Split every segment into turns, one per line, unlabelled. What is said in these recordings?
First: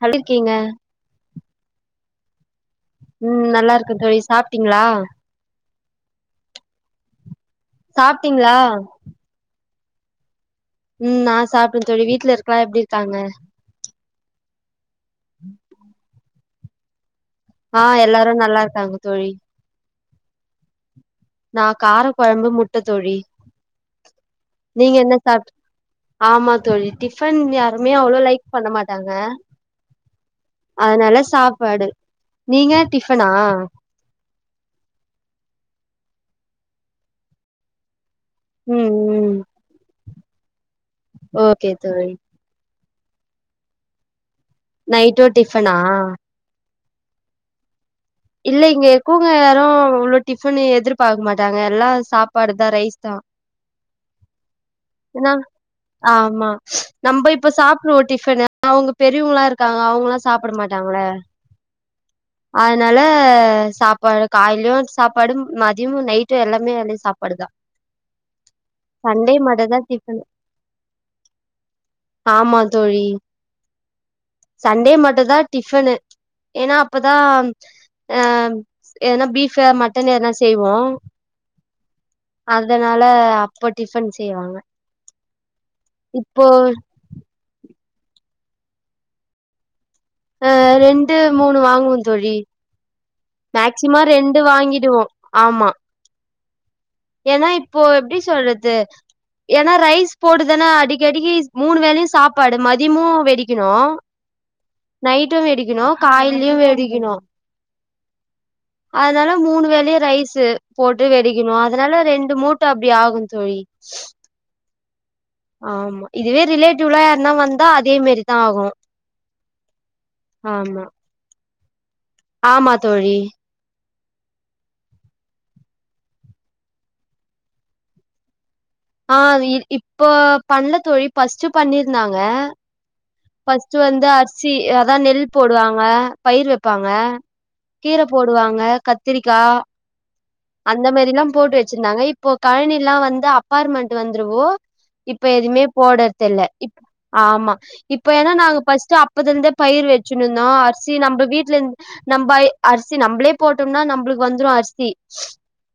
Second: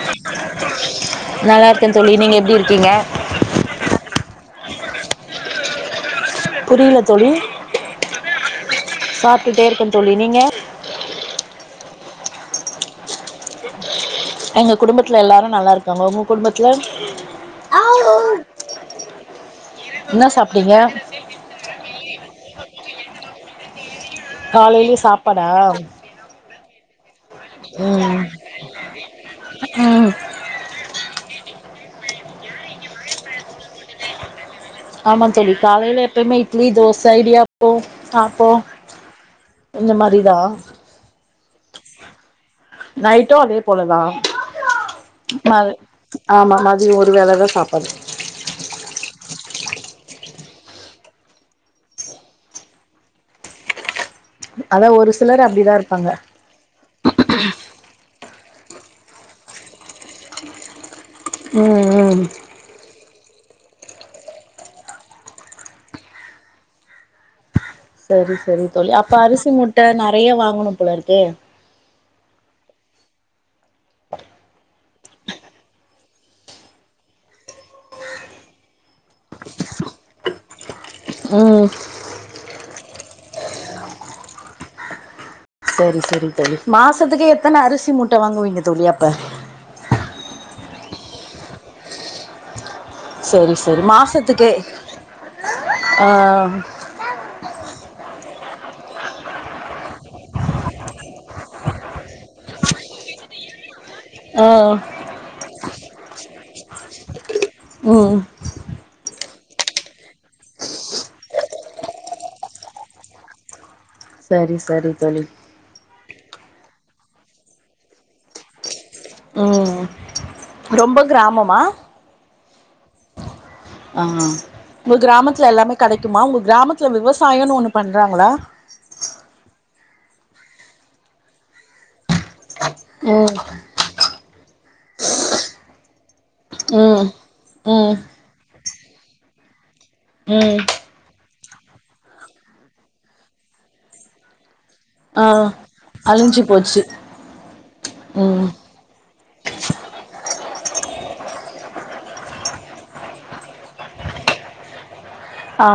கல்லிருக்கீங்க
தோலி நீங்க எப்டி இருக்கீங்க
ம் நல்லா இருக்கே தோழி சாப்ட்டீங்களா
புரில தோலி
சாப்ட்டீங்களா
தோலி நீங்க
ம் நா சாப்ட தோழி வீட்ல இருக்கவங் எப்டி இருக்காங்க
அங்க குடும்பத்துல எல்லாரு நல்லா இருக்காங்க ஒங்கு குடும்பத்துல
ஆ எல்லாரு நல்லா இருக்காங்க தோழி
இன்னா சாப்ட்டீங்க
நா கார கொழம்பு முட்ட தோழி நீங்க
காலையிலயே
என்ன
சாப்பாடா
சாப்ட் ஆமா தோழி டிஃபன் யாருமே அவ்ளோவா
ம்
லைக் பண்ண மாட்டாங்க
ம்
அதனால சாப் பாடு நீங்க டிஃபனா
ஆமா சொல்லி காலையில எப்போுமே இட்லி தோசை ஐடியாப்போ அப்போ
ம் ம்
இந்த மாதிரி ந
ஓகே தோழி
நைட்டும் அதே போலதான்
நைட்டோ டிஃபனா
[unintelligible] ஒரு வேல தா சாப்பாடு
இல்ல இங்க இருக்கவ்ங்க யாரு இவ்ளோ டிஃபனு எதிர்பாக்க மாட்டாங்க எல்லா சாப்பாடு தா ரைஸ் தா
அதா ஒரு
ஏனா
சிலர் அப்டிதா இருப்பாங்க
ஆமா நம்ம இப்ப சாப்டுவோ டிஃபனு அவங்க பெரியவங்களா இருக்காங்க அவங்களா சாப்பிட மாட்டாங்கள
உ உ
ல்லா சாப்பாடு காலேலயு சாப்பாடு மதியமு நைட்டு எல்லாமே வேலயு சாப்பாடுதா
சரி சரி தோழி அப்ப அரிசி மூட்ட ப்ப
டிஃபனு
நறையா வாங்கணுப்போலருக்கே
ஆமா தோழி சண்டே மட்டுதா டிஃப்னு ஏனா அப்பதா அ ஏதனா பீஃபு மட்டனு எதனா செய்வோ
ஆ
அதனால அப்போ டிஃபன் செய்வாங்க
செரி செரி
இப்போ
தோழி மாசத்துக்கு எத்தன அரிசி மூட்ட வாங்குவீங்க தோழி அப்ப
அ ரெண்டு மூணு வாங்குவோ தோழி
செரி செரி
மேக்சிமம் ரெண்டு
மாசத்துக்கே
வாங்கிடுவோ ஆமா
ஆ
ஏன்னா இப்போ எப்படி சொல்றது ஏன்னா ரைஸ் போடுதான அடிக்கடிக்கு மூணு வேளையு சாப்பாடு மதியமு வெடிக்கணு
ஆ
நைட்டு வெடிக் க்கனூ காலேலயு வெடிக்கணு
உ
அதனால மூணு வேலையு ரைஸ்சு போட்டு வெடிக்கணு அதனால ரெண்டு மூட்ட அப்டி ஆகு தோழி
சரி சரி தோழி
ஆமா இதுவே ரிலேட்டிவ்லா யார்னா வந்தா அதே மாரிதா ஆகு
ம்
ஆமா
ரொம்ப கிராமமா
ஆமா தோழி
ஆமா உங்க கிராமத்துல எல்லாமே கெடைக்குமா உங்க கிராமத்துல விவசாயோனு ஒண்ணு பண்றாங்களா
ஆ இப்போ பண்ல தோழி பஸ்ட்டு பண்ணிருந்தாங்க
ம்
ஃபஸ்ட்டு வந்தா அர்ஸ் சி அதா நெல் போடுவாங்க பயிர் வெப்பாங்க
ம் ம்
கீர போடுவாங்க கத்திரிக்கா
ம்
அந்த மேரிலாம் போட்டு வெச்சிருந்தாங்க இப்போ கழனியில்லா வந்து அபார்மெண்ட் வந்துருவோ
ஆ
இப்ப எதுமே போடறது
அழிஞ்சு
இல்ல இப்
போச்சு
ஆமா இப்ப ஏனா
ம்
நாங்க பஸ்டா அப் அப்பதுலருந்தே பயிர் வச்சுணுந்தோ அரிசி நம்ம வீட்ல இருந் நம்ப ஐ அரிசி நம்மளே போட்டும்னா நம்மளுக்கு வந்துரு அரிசி
ஆ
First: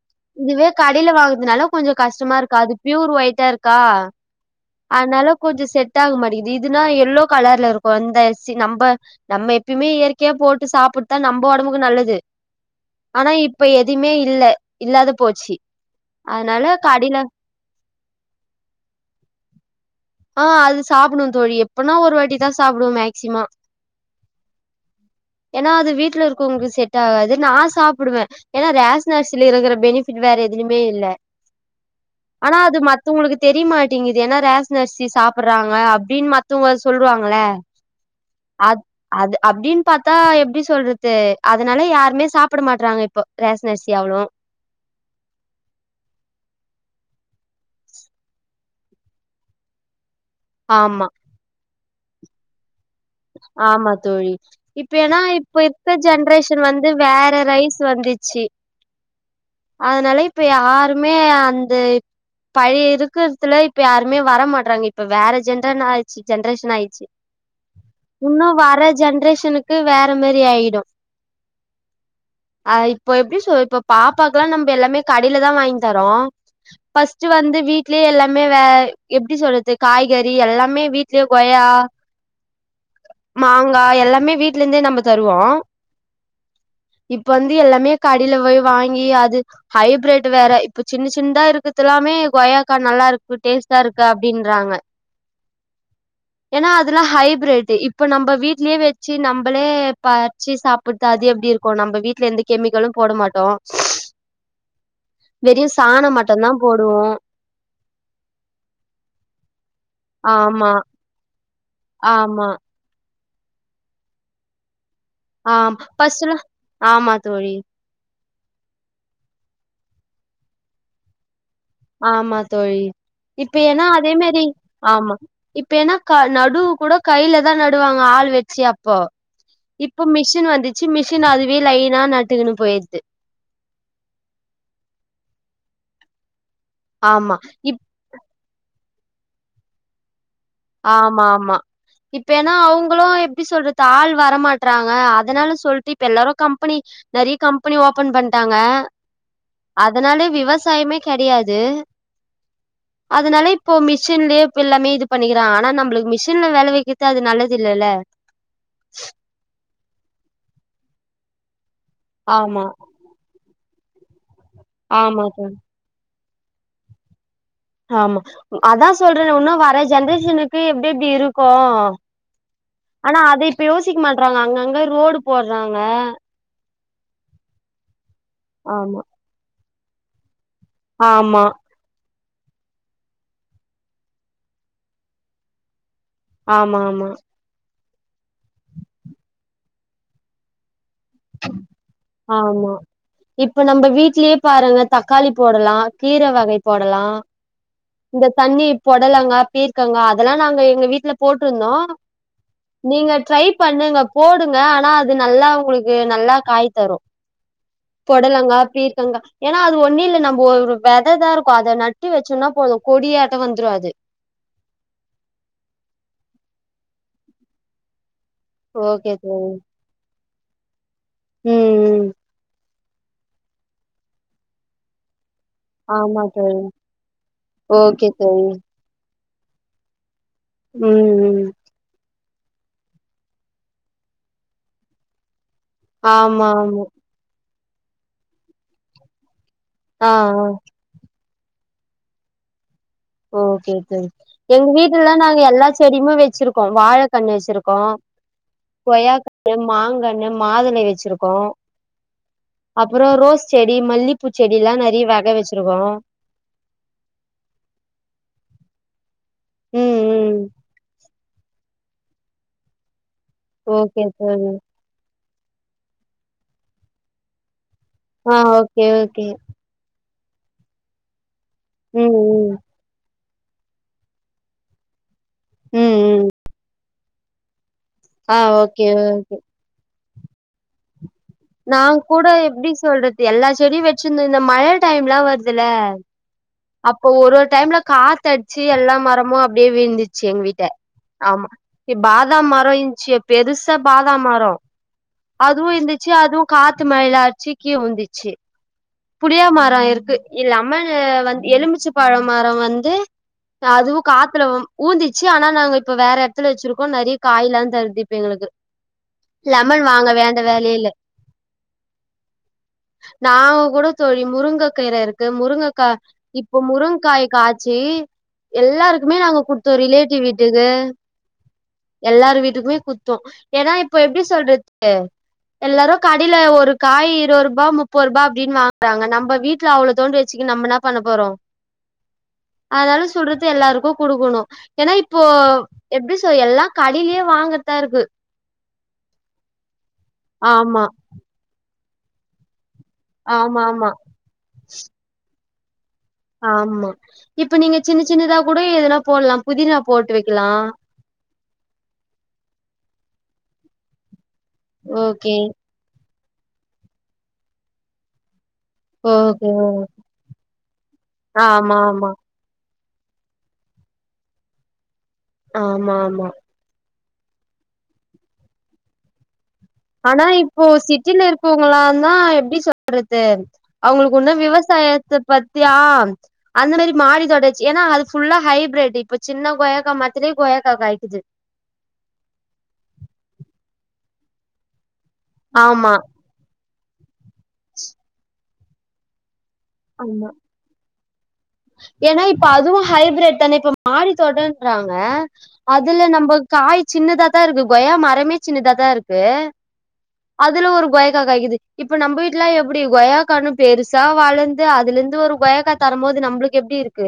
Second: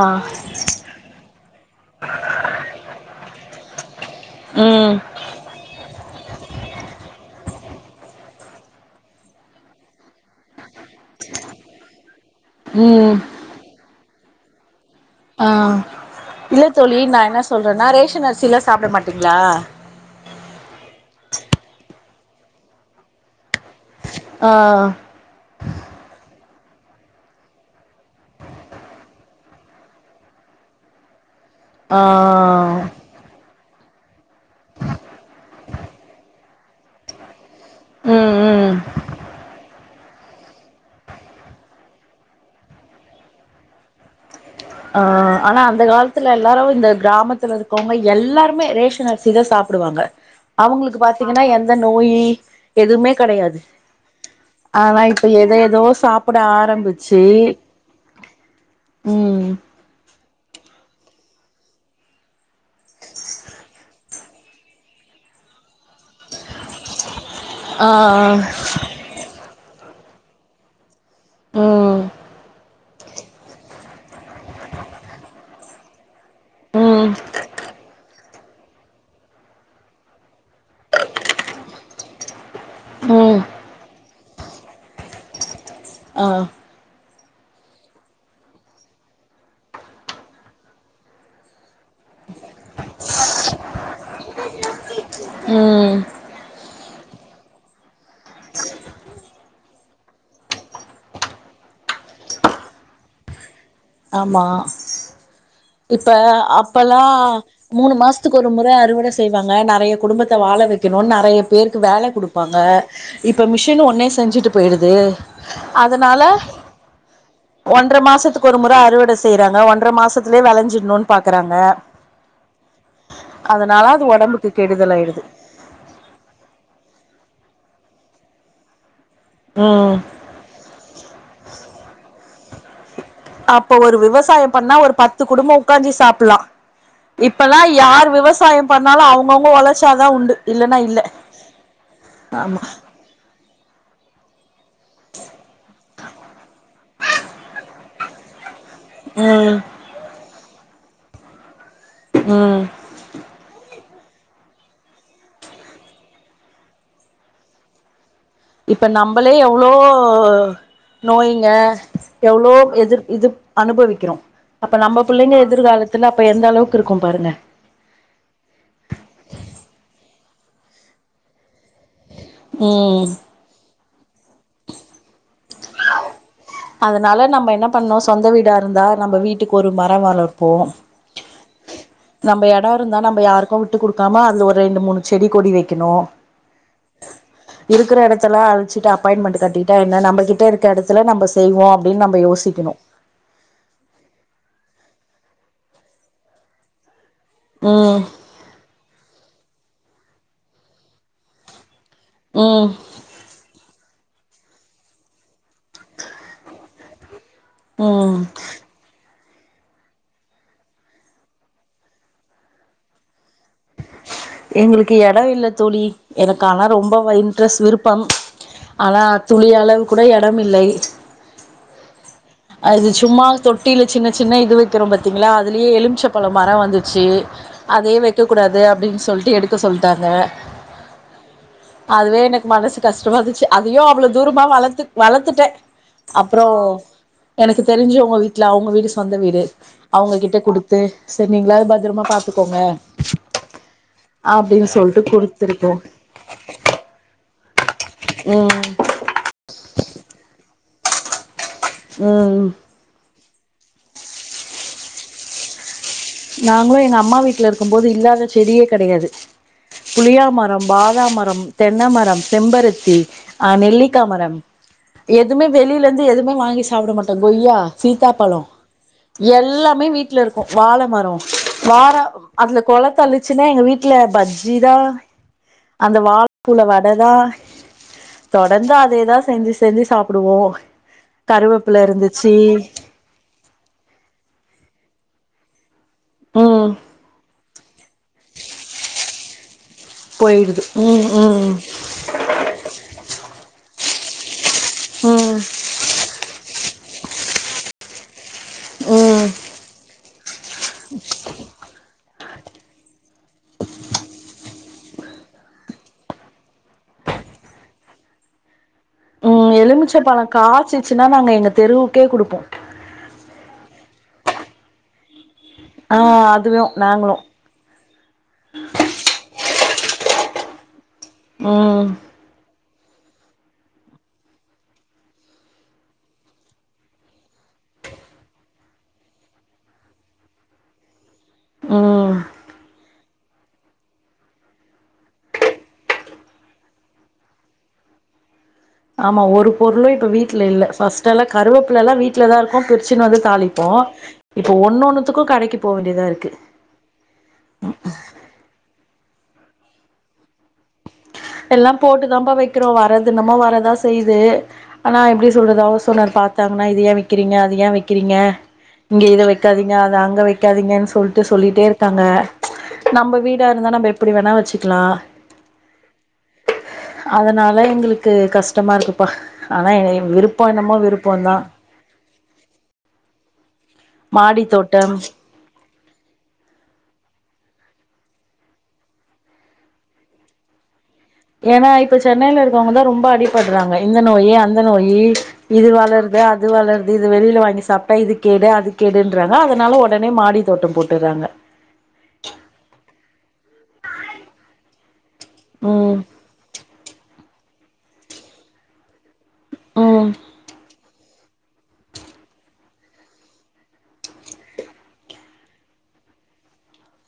கடையில வாங்குதுனால கொஞ்சோ கஷ்டமா இருக்கு அது பியூர் ஒயிட்டா இருக்கா
ம்
அனால கொஞ்சோ செட் ஆக மாட்டேங்குது இதுனா எல்லோ கலர்ல இருக்கு இந்த நம்ப நம்ம எப்பியுமே இயற்கையா போட்டு சாப்புட்தா நம்ம ஒடம்புக்கு நல்லது
ம்
ஆனா இப்ப எதிமே இல்ல
ஆ
இல்லாதபோச்சி
தோழி நான் என்ன சொல்றேன்னா ரேஷன் அரிசியிலா சாப்பிடமாட்டீங்களா
ஆ அது சாப்புடுவோ தோழி எப்பனா ஒரு வாட்டிதா சாப்புடுவோ மேக்சிமா
ஆ ஆ
ஏனா அது வீட்டுல இருக்கவங்குக்கு செட் ஆகாது நா சாப்புடுவே ஏனா ரேஷ் அரிசில இருக்கிற பெனிஃபிட் வேற எதுலயுமே இல்ல
ஆ ஆ
த்து உங்களுக்கு தெரியமாட்டேங்குது ஏன்னா ரேஸ் ஷ்னு அரிசி சாப்பிறாங்க அப்டின்னு மத்தவங்க சொல்லுவாங்கள
ம்
அ
ம்
அது அப்டின்னு பாத்தா எப்பிடி சொல்றது அதனால யாருமே சாப்பிட மாட்டறாங்க இப்போ ரேஷன் அரிசி அவ்ளோவு
ஆ ஆனா அந்த காலத்துல எல்லாரும இந்த கிராமத்துல இருக்கவங்க எல்லாருமே ரேஷன் அரிசிதா சாப்புடுவாங்க அவங்களுக்கு
ஆமா
பாத்தீங்கன்னா எந்தன் நோயி எதுவுமே கெடையாது
ஆமா தோழி இப்ப
ஆனா
ஏன்னா
எத
இப்ப
ஏதோ
இருக்க
சாப்ட
ஜென்ரேஷன் வந்து
ஆரம்பிச்சு
வேற ரைஸ் வந்துச்சி
ம்
அதனால இப் இப்ப யாருமே அந்த பழி இருக்குறதுல இப்ப யாருமே வரமாட்றாங்க இப்ப வேற ஜென்டரன்னால்யிச்சி ஜென்ரஷன் ஆயிச்சி
ஆ
உன்னு வர ஜென்ரேஷனுக்கு வேற மேரி ஆயிடு
ம்
அ இப்ப எப்பிடி சொல் இப்ப பாப்பாக்கல்லா நம்ப எல்லாமே கடெயிலதா வாங்கி தரோ
ம்
பஸ்ட்டு வந்து வீட் ட்லியே எல்லாமே வே எப்பிடி சொல்து காய்கறி எல்லாமே வீட்லேயே கொயா
ம்
மாங்கா எல்லாம் மே வீட்ல இந்தே நாம்ப தருவோ
ஆ
இப்ப வந்து எல்லாமே கடில போய் வாங்கி அது ஹைப்ரேட் வேற இப்ப சின்ன சின்தா இருக்கது எல்லாமே கொயாக்கா நல்லா இருக்கு டேஸ்ட்டா இருக்கு அப்பிடின்றாங்க
ம்
ஏன்னா அதுல்லா ஹைப் ப்ரெட்டு இப்ப நம்ப வீட்லே வச்சு நம்பளே பறிச்சி சாப்பிட்ட அது எப்படி இருக்கு நம்ப வீட்ல எந்த கெமிக்கலும் போட மாட்டோ
ஆமா
வெறு
இப்ப
சாணம் மட்டுந்தா
அப்பல்லா
போடுவோ
மூணு மாசத்துக்கு ஒரு முற அறுவட செய்வாங்க நெறைய குடும்பத்த வாழ
ஆமா
வைக்கணு நெறைய பேருக்கு வேல ல்ல
ஆமா
குடுப்பாங்க இப்ப மிஷினு ஒன்னே செஞ்சுட்டு போயிடு து
ஆ
அதனால
ஃபஸ்ட்லா ஆமா தோழி
ஒன்ற மாசத்துக் கொருமு ப்ப அறுவட செய்றாங்க ஒன்ற மாசத்லே வெளஞ்சிடணு பாக்கறாங்
ஆமா தோழி இப்ப ஏன்னா
அதனால அது
அதே மேரி
ஒடம்புக்கு கெடுதல்
ஆமா
ஆயிடுது
இப்ப ஏனா நடு கூட கையிலதா ந ட்டுவாங்க ஆள் வச்சு அப்போ
ம்
இப்போ மிஷின் வந்துச்சு மிஷின் அதுவே லைனா நட்டுக்கணு போயிர்து
அப்ப ஒரு விவசாய பண்ணா ஒரு பத்து குடும்ப உக்காந்தி சாப்லா
ஆமா
இப்பலா
இப்
யார் விவசாய பண்ண அதனால அவுங்கவுங்க ஒளச்சாதா உண்டு இல்லன்னா இல்ல
ஆமா ஆமா இப்ப எனா
ஆமா
அவங்களு எப்டி சொல்றது ஆள் வரமாட்றாங்க அதனால சொல்டு இப்ப எல்லாரு கம்பனி நெறய கம்பனி ஓபன் பண்ட்டாங்க
ம்
அதனால விவசாயமே கெடயாது
ம்
அதனால இப்போ மிஸ் மிஷின்ளே இப்ப எல்லாமே இது பண்ணிகிறா ஆனா நம்ளுக்கு மிஷின்ல வேல வக்குறது அது நல்லது இல்லல்ல
இப்ப நோயிங்க எவ்ளோ
ஆமா
எதிர் இது அனுபவிக்கிறோம அப்ப நம்ம
ஆமா
புள்ளங்க
தோழி
எதிர்காலத்ல இப்ப எந்த அளவுக்கு இருக்கு பாருங்க
ஆமா அதா சொல்றேனே இன்னு வர ஜென்ரேஷனுக்கு எப்டி எப்டி இருக்கு அ
ம்
ஆனா அத இப்ப யோசிக்க மாட்ட அப்பறங்க அங்கங்க ரோடு போட்றாங்க
அதனால நம்ம என்ன பண்ணோ சொந்த வீடா இருந்தா
ஆமா
நம்ம வீட்டுக்கு ஒரு மர வளர்
ஆமா
நம்ப இட இருந்தா நம்ப யாருக்கு விட்டு குடுக்காம அதுல ஒரு ரெண்டு மூனு செடி கொடி வெக்கணு
ஆமா ஆமா
இருக்குற இடத்துல அழிச்சிட்டு அப்பாய்மெண்ட் கட்டிட்டா என்ன நம்பகிட்ட இருக்க இடத்து
ஆமா இப்ப நம்ப வீட்லயே பாருங்க தக்காளி போடலா கீர வகை போடலா
ம்
இந்த தண்ணீர் பொடலங்கா பீர்க்கங்கா அதெல்லா நாங்க எங்க வீட்ல போட்ருந்தோ
ம்
நீங்க ட்ரை பண்ணுங்க போடுங்க ஆனா அது நல்லா உங்களுக்கு நல்லா காய் தரு
ம்
பொடலங்கா பீர்க்கங்கா ஏன்னா அது ஒன்னு இல்ல நம்ப ஒரு விததா இருக்கு அத நட்டு வெச்சோன்னா போது கொடியாட்
எங்களுக்கு எடோ இல்ல தோழி எனக்கு ஆனா ரொம்போ இன்ட்ரெஸ்ட் விருப்பம் ஆனா
ஓகே தோழி
துளியளவு கூட எட எடம் இல்லை
ம் ம்
அது சும்மா தொட்டில சின்ன சின்ன இது வெக்கிறோம் பாத்தீங்களா வெளிய
ஆமா
எலும்சப்பழோ மரோ
தோழி
வந்துச்சு அதே வெக்
ஓகே
வெக்க
தோழி
கூடாது அப்டின் சொல்டு எடுக்க சொல்டாங்க
ம் ம்
எனக்கு மனசு கஷ்டமா இருந்துச்சு அதையு அவ்வளோ தூரமா வளத்து வளத்துட்ட
ஆமா ஆமா
எனக்கு தெரிஞ்சு உங்க வீட்ல அவங்க வீடு சொந்த வீடு
ஆ
அவங்ககிட்ட
ஆ
குடுத்து சேரி நீங்களாவது பத்துரமா பாத்துக்கோங்க
ஓகே சேரி எங்க
அப்டின்னு சொல்ட்டு
வீட்லல்லா நாங்க எல்லா
குடுத்துருக்கோ
செடியுமே வெச்சுருக்கோ வாழ கன்னு வெச்சுருக் கோ
ம்
கொய்யாக்கன்னு மாங்கன்னும் மாதுளை வெச்சுருக்கோ
ம்
அப்புறோ ரோஸ் செடி மல்லிப்பூ செடில்லா நெறைய வக வெச்சுருக்கோ
நாங்களு எங்க அம்மா வீட்ல இருக்கும் போது இல்லாத செடியே கெடையாது
ம்
புளியா
ம்
மரம் பாதாம் மரம் தென்னமரம் செம்பருத்தி ஆ நெல்லிக்கா
ஓகே
மரம்
தோழி
எத் எதுமே வெளிலருந்து எதுமே வாங்கி சாப்புட மாட்டோ கொய்யா
ஆ
சீதாப்பழோ
ஓகே ஓகே
எல்லாமே வீட்ல இருக் கு வாழ மரோ வார
ம் ம்
அதுல கொளத்தள்ளி ச்சுனா எங்க வீட்ல பஜ்ஜிதா அந்த
ம் ம்
வாழபூல்ல வட அதா
ஆ
தொடந்து
ஓகே
அதேதா செஞ்சு செஞ்சு சாப் புடுவோ
நாங் கூட எப்டி சொல்றது எல்லா செடியு வெச்சுருந்தோ இந்த மழ டைம்லா வர் துல
ம்
அப்போ ஒரு ஒரு டைம்ல காத்தடுச்சு எல்லா மரம் ம்மாப் அப்டியே விழுந்துருச்சு எங்க
போயிடுது
வீட்ட
ம்
ஆமா
ம்
பாதாம் மரோ இருஞ்சு பெருஸ் த்த பாதாம் மரோ
ம்
அதுவு இந்தி ச்சு அதுவு காத்து மழில அச்சு கீழ ஊந்துச்சு
ம்
புளியா மரோ இருக்கு இலெமனு வந்து எலுமிச்சு பழோம் மரோ வந்து அதுவு காத்துல ஊந்திச்சு ஆனா நாங்க இப்ப வேற எடத்துல வெச்சுருக்கோ நெறைய காய் எல்லாந் தருது இப்போ எங்களுக்கு லெமன் வாங்க வேண்ட வேலையே இல்ல
னா நாங்க எங்க தெருவுக்கே குடுப்போ
நாங்க கூட தோழி முருங்க கீர இருக் முருங்கக்கா
ஆ
இப்ப
அதுவு நாங்களு
முருங்காய் காச்சு எல்லாருக்குமே நாங்க குடுத் ரிலேட்டிவ் வீட்டுக்கு
ம்
எல்லாரு வீட்டுக்குமே குத்தோ ஏனா இப்போ எப்டி சொல்றது எல்லாரு கடையில ஒரு காய் இருவுரூபா முப்பரூபா அப்டின் வாங்குறாங்க நம்ப வீட்ல அவ்வளோ தோண்டு வெச்சிகின் நம்ம என்ன பண்ணப் போறோ
ம்
அதாலஸ் த்துடுறது எல்லாருக்கு குடுக்கணு ஏனா இப்போ எப்டி செய்ய எல்லா கடயிலயே வாங்குறதா இருக்கு
ஆமா ஒரு பொருளு இப் இப்போ வீட்ல இல்ல
ஆமா
ஃபஸ்ட்டு எல்லா கருவேப் எல்லா வீட்லதா இருக்கு பிருச் சுன் வந்து
ஆமா
தாளிப்போ
ஆமா
இப்ப ஒன்னு ஒன்னுத்துக்கு கடைக்கு போ வேண்டியதா இருக்கு
ஆமா இப்ப நீங்க சின்ன சின்னதா கூட எதனாப் போல்லாம் புதினா போட்டு வெக்கலா
எல்லாம் போட்டுதாம்பா வெக்கிறோ வறது என்னம்மோ வறதா செய்து ஆனா எப்டி
ஓகே
சொல்றது ஹவுஸ் ஓனர் பாத் பாத்தாங்கன்னா இத ஏ வெக்கிறீங்க அத ஏ வெக்கிறீங்க இங்க இத
ஓகே
வெக்காதீங்க அத அங்க வெக்காதீங்கன் சொல்டு சொல்லிட்டே
ஆமா
இருக்காங்க
ஆமா
நம்ம வீடா இருந்தா நம்ம எப்டி வேணா வெச்சுக்கலா
ஆமா ஆமா
அதனால எங்களுக்கு கஷ்டமா இருக்குப்பா ஆனா
ஆனா
விருப்போ
இப்போ
என்னமோ
சிட்டில
விருப்பந்தா
இருக்கவங்களாந் தா எப்டி சொல்றது அவுங்களுக்கு உன்னு
மாடி தோட்டம்
விவசாயத்த பத் [unintelligible] ஆம் அந்த மாதிரி மாடி தோட்டச்சு ஏனா அது ஃபுல்லா ஹைப்ரெட் இப்ப சின்ன கொயக்கா மரத்திலே கொய்யாக்கா காய்க்
ஏனா இப்ப சென்னைல இருக்கவங்க தா ரொம்ப அடிபடுறாங்க இந்த நோய் அந்த நோயி இது
ஆமா
வளர்து அது வளர் இது வெளியல வாங்கி சாப்ட்டா இது கேடு அது கேடுன்றங் தா அதனால உடனே மாடி தோட்டம் போட் பேராங்க
ஏனா இப்ப அதுவு ஹைபிரட் தானே இப்ப மாடித்தோட்டன்றாங்க
ம்
அதுல நம்ப காய் சின்னுதக் தா இருக்கு கொய்யா மரமே சின்னுதாதா இருக் டு
ம்
அதுல ஒரு கொய் கா காய்க்து இப்ப நம்ப வீட்டுல எப்டி கொய்யாக்கனு பெருசா வளந்து அதுலந்து ஒரு கொய்யாக்கா தரும்போது நம்பளுக் எப்டி இருக்கு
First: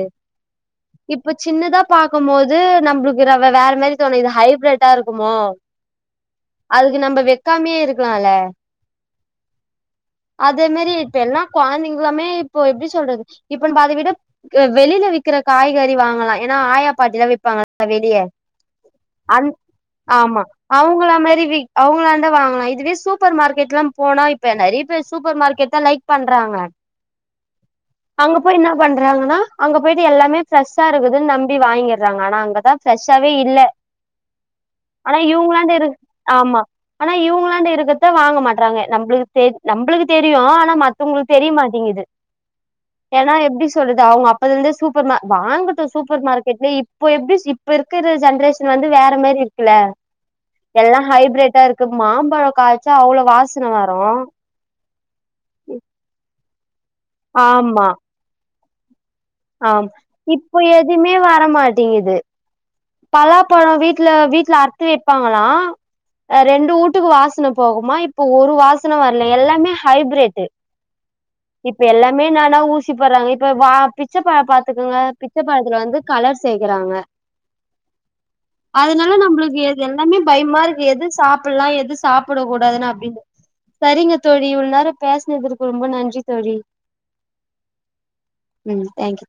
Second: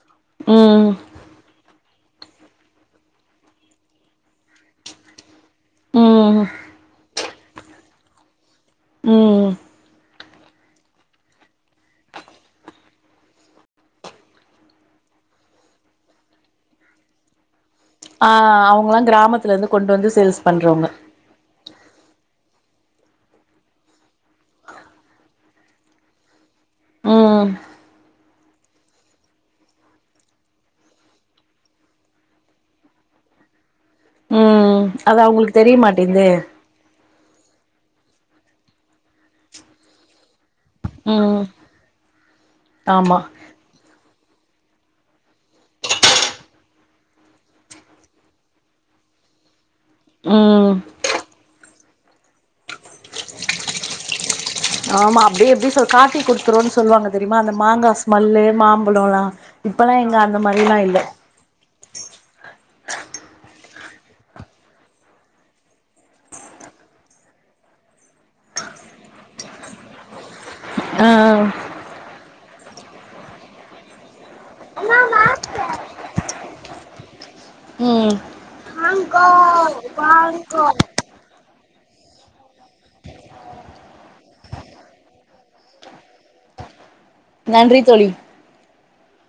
ம்
இப்ப சின்னுதாப் பாக்கும் போது நம்பளுக்கு ரவ வேற மாரி தோணும் இது ஹைப்ரட்டா இருக்குமோ
ம்
அதுக்கு நம்ப வெ கம்மிய இருக்கலால
ம் ம்
அதே மாரி இப்ப எல்லா கொழந்தைங்கலாமே இப்போ எப்டி சொல்றது இப்ப நம்ப அதா விட க வெளியல விக்கிற காய்கறி வாங்கலா ஏனா ஆயா பாட்டி தா விப்பாங்க வெளியே
ஆ அவங்கல்லா
அந்
கிராமத்துல இருந்து கொண்டு வந்து
ஆமா
சேல்ஸ் பண்றவங்க
அவுங்கள மாரி விக் அவுங்கலாண்ட வாங்கலா இதுவே ஸ் சூப்பர் மார்க்கெட்ல்லா போன இப்ப நறைய பேர் சூப்பர் மார்க்கெட் தா லைக் பண்றாங்க
ம்
அங்க போய் ன்ன பண் றாங்கன்னா அங்க போயிட்டு எல்லாமே ஃப்ரெஷ்ஷா இருக்குதுன் நம்பி வாங்கிறாங்க ஆனா அங்கதா ஃப்ரெஷ்ஷாவே இல்ல.
ம்
ஆனா
அது அவங்களுக்கு
இவுங்களாண்ட
தெரிய
இருக்
மாட்டேங்குதே
ஆமா ஆனா இவுங்களாண்ட இருக் த் த வாங்க மாட்டறாங்க நம்பளுக் தெ நம்பளுக்கு தெரியும் ன மத்தவங்களுக்கு
ம்
தெரிய மாட்டேங்கிது
ஆமா
ஏனா எப்டி சொ து அவுங்க அப்பதலந்து சூப்பர் மா வாங்கட்டும் சூப்பர் மார்க்கெட்ல இப்போ எப்டி இப்ப இருக்கற ஜென்ரேஷன் வந்து வேற மாரி இருக் குல்லா
ம்
எல்லா ஹைப்ரட்ட இருக் கு மாம்பழ காய்க் க அவ்ளோ வாசன வரும்
த்ரோன்ஸ் சொல்வாங்க தெரிம்மா அந்த மாங்கா ஸ்மெல்லு மாம் பலோலா
ஆ இப்ப எதுமே வரமாட்டேங்குது பலா ப்பழோ வீட்ல வீட்ல அர்த்து வைப்பாங்களா ஆ ரெண்டு ஊட்டுக்கு வாசன போகுமா இப்ப ஒரு வாசன வரல எல்லாமே ஹைப்ரிட்டு்
ஆ
இப்ப எல்லாமே ந ல்லா ஊசி போடுறாங்க இப்ப வா பி ச்ச பழோ பாத்துக்கங்க பிச்சப்பழத்துல வந்து கலர் சேக்கறாங்க
ம்
அதனால நம்பளுக்கு எது எல்லாமே பயமா இருக்கு எது சாப்பட்லா எத் எது சாப்படக்கூடாதுனு அப்டின்ட்டு சரிங்க தோழி இவ்ளோ நேரோ பேசனதுக்கு ரொம்ப நன்றி தோழி
நன்றி தோழி
ம் தேங்க்யூ